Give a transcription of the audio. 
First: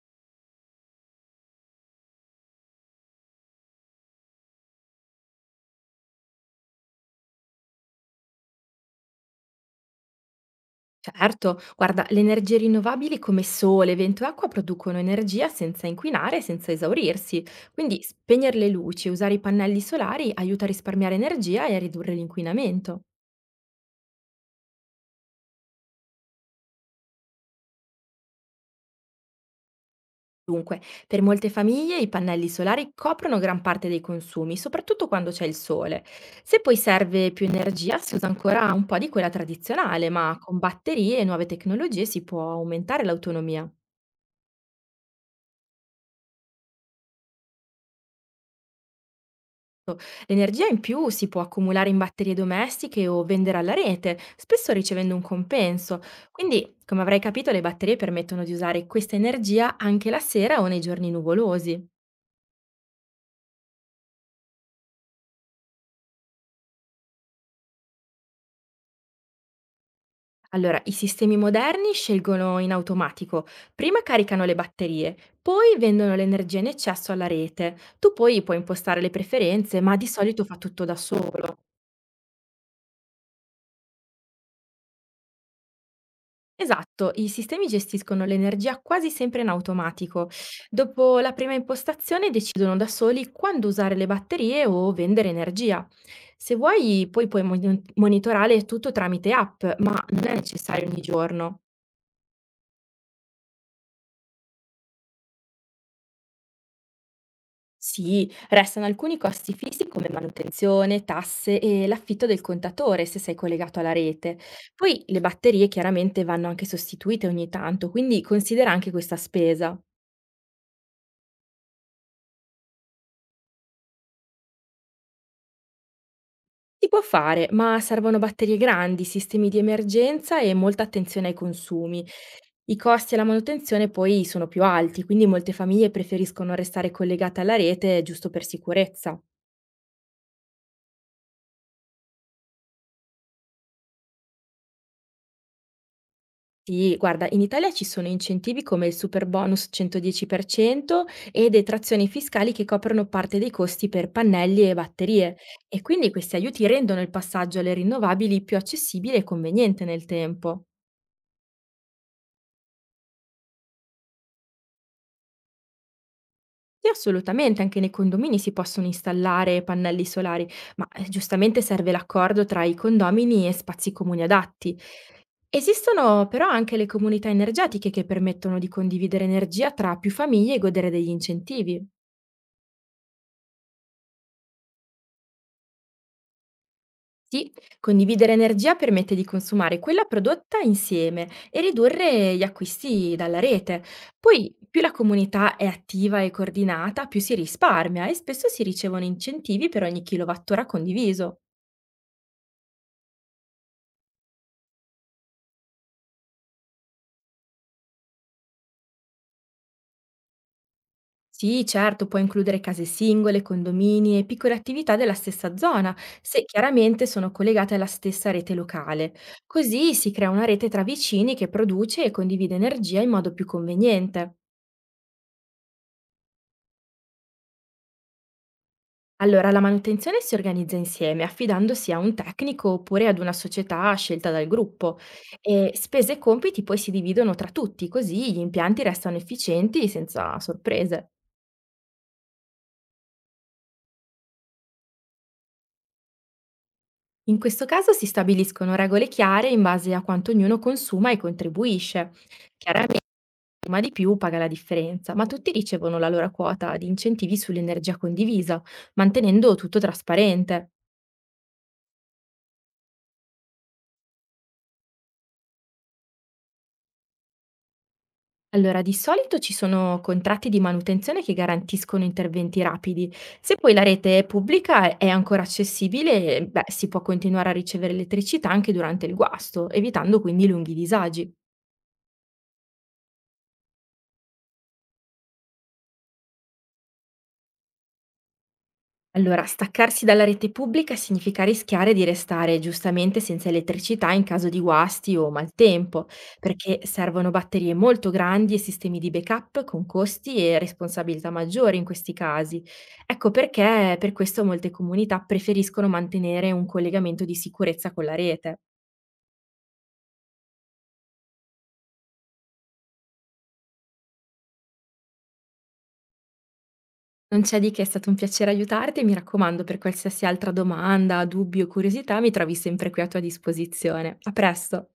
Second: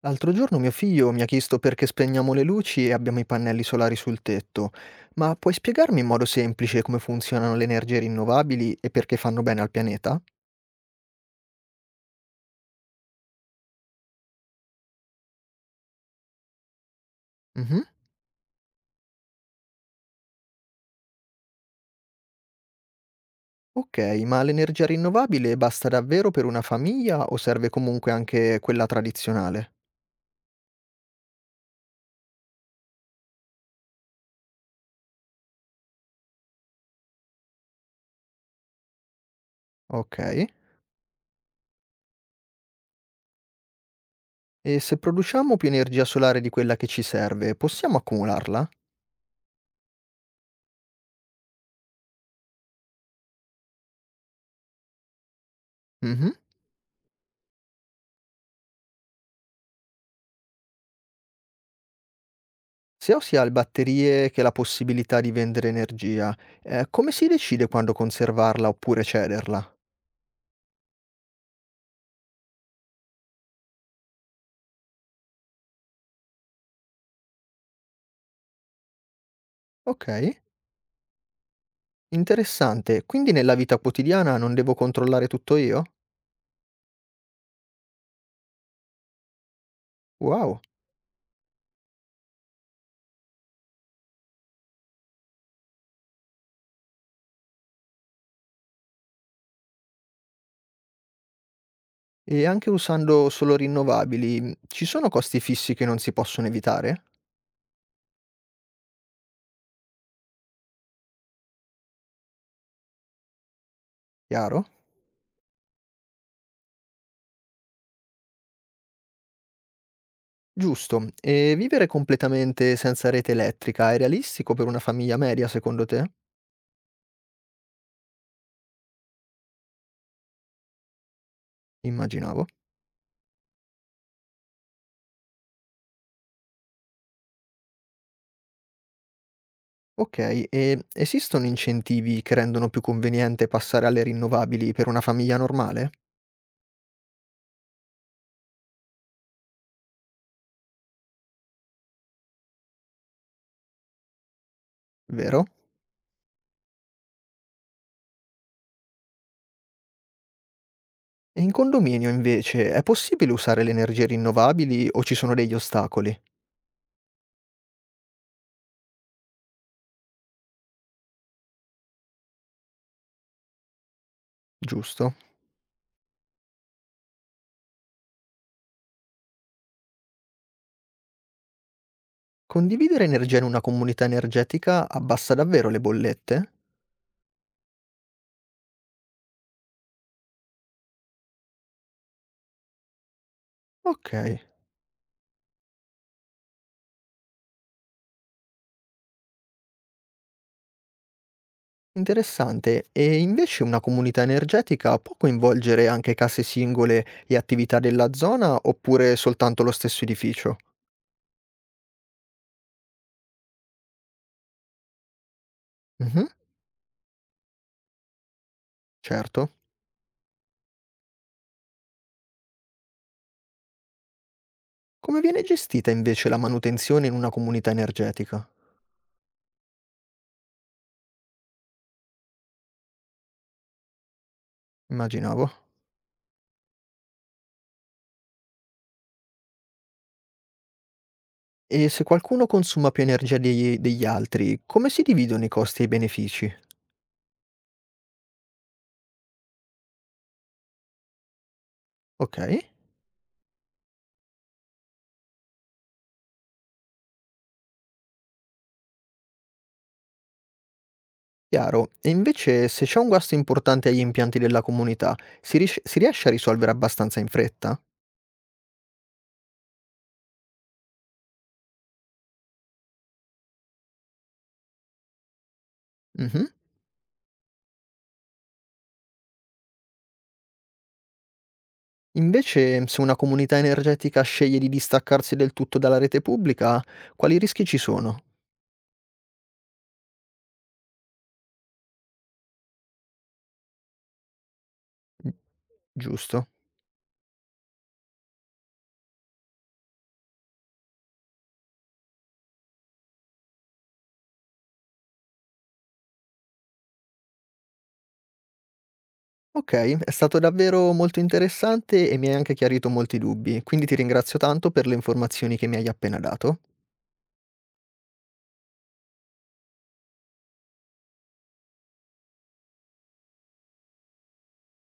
L'altro giorno mio figlio mi ha chiesto perché spegniamo le luci e abbiamo i pannelli solari sul tetto, ma puoi spiegarmi in modo semplice come funzionano le energie rinnovabili e perché fanno bene al pianeta? Certo, guarda, le energie rinnovabili come sole, vento e acqua producono energia senza inquinare e senza esaurirsi, Mhm. quindi spegnere le luci e usare i pannelli solari aiuta a risparmiare energia e a ridurre l'inquinamento. Ok, ma l'energia rinnovabile basta davvero per una famiglia o serve comunque anche quella tradizionale? Dunque, per molte famiglie i pannelli solari coprono gran parte dei consumi, soprattutto quando c'è il sole. Se poi serve più energia, si usa ancora un po' di quella tradizionale, Ok. ma con batterie e nuove tecnologie si può aumentare l'autonomia. E se produciamo più energia solare di quella che ci serve, possiamo accumularla? L'energia in più si può accumulare in batterie domestiche o vendere alla rete, spesso ricevendo un compenso. Mhm. Quindi, come avrai capito, le batterie permettono di usare questa energia anche la sera o nei giorni nuvolosi. Se ho sia le batterie che la possibilità di vendere energia, come si decide quando conservarla oppure cederla? Allora, i sistemi moderni scelgono in automatico. Prima caricano le batterie, poi vendono l'energia in eccesso alla rete. Tu poi puoi impostare le preferenze, ma di Okay, solito fa tutto da solo. interessante. Quindi nella vita quotidiana non devo controllare tutto io? Esatto, i sistemi gestiscono l'energia quasi sempre in automatico. Wow. Dopo la prima impostazione decidono da soli quando usare le batterie o vendere energia. Se vuoi, poi puoi monitorare tutto tramite app, ma non è necessario ogni giorno. E anche usando solo rinnovabili, ci sono costi fissi che non si possono evitare? Sì, restano alcuni costi fissi come manutenzione, tasse e l'affitto del contatore se sei collegato alla rete. Chiaro? Poi le batterie chiaramente vanno anche sostituite ogni tanto, quindi considera anche questa spesa. Giusto. E vivere completamente senza rete elettrica è realistico per una famiglia media secondo te? Si può fare, ma servono batterie grandi, sistemi di emergenza e molta attenzione ai consumi. Immaginavo. I costi e la manutenzione poi sono più alti, quindi molte famiglie preferiscono restare collegate alla rete giusto per sicurezza. Okay, e esistono incentivi che rendono più conveniente passare alle rinnovabili per una famiglia normale? Sì, guarda, in Italia ci sono incentivi come il super bonus 110% e detrazioni fiscali che coprono parte dei costi per pannelli e batterie, Vero? e quindi questi aiuti rendono il passaggio alle rinnovabili più accessibile e conveniente nel tempo. E in condominio invece è possibile usare le energie rinnovabili o ci sono degli ostacoli? Sì, assolutamente, anche nei condomini si possono installare pannelli solari, ma giustamente serve l'accordo tra i condomini e spazi comuni adatti. Giusto. Esistono però anche le comunità energetiche che permettono di condividere energia tra più famiglie e godere degli incentivi. Condividere energia in una comunità energetica abbassa davvero le bollette? Sì, condividere energia permette di consumare quella prodotta insieme e ridurre gli acquisti dalla rete. Ok, Poi, più la comunità è attiva e coordinata, più si risparmia e spesso si ricevono incentivi per ogni kilowattora condiviso. interessante. E invece una comunità energetica può coinvolgere anche case singole e attività della zona oppure soltanto lo stesso edificio? Sì, certo, può includere case singole, condomini e piccole attività della stessa zona, Mhm, se chiaramente sono collegate alla stessa rete locale. certo. Così si crea una rete tra vicini che produce e condivide energia in modo più conveniente. Come viene gestita invece la manutenzione in una comunità energetica? Allora, la manutenzione si organizza insieme, affidandosi a un tecnico oppure ad una società scelta dal gruppo. Immaginavo. E spese e compiti poi si dividono tra tutti, così gli impianti restano efficienti senza sorprese. E se qualcuno consuma più energia degli altri, come si dividono i costi e i benefici? In questo caso si stabiliscono regole chiare in base a quanto ognuno consuma e contribuisce. Ok. Chiaramente chi ma di più paga la differenza, ma tutti ricevono la loro quota di incentivi sull'energia condivisa, mantenendo tutto trasparente. Chiaro. E invece se c'è un guasto importante agli impianti della comunità, si riesce a risolvere abbastanza in fretta? Allora, di solito ci sono contratti di manutenzione che garantiscono interventi rapidi. Se poi la rete è pubblica e è ancora Mh-mh. accessibile, beh, si può continuare a ricevere elettricità anche durante il guasto, evitando quindi lunghi disagi. Invece se una comunità energetica sceglie di distaccarsi del tutto dalla rete pubblica, quali rischi ci sono? Allora, staccarsi dalla rete pubblica significa rischiare di restare giustamente senza elettricità in caso di guasti o maltempo, Giusto. perché servono batterie molto grandi e sistemi di backup con costi e responsabilità maggiori in questi casi. Ecco perché per questo molte comunità preferiscono mantenere un collegamento di sicurezza con la rete. Ok, è stato davvero molto interessante e mi hai anche chiarito molti dubbi, quindi ti ringrazio tanto per le informazioni che mi hai appena dato. Non c'è di che, è stato un piacere aiutarti e mi raccomando, per qualsiasi altra domanda, dubbio o curiosità, mi trovi sempre qui a tua disposizione. A presto!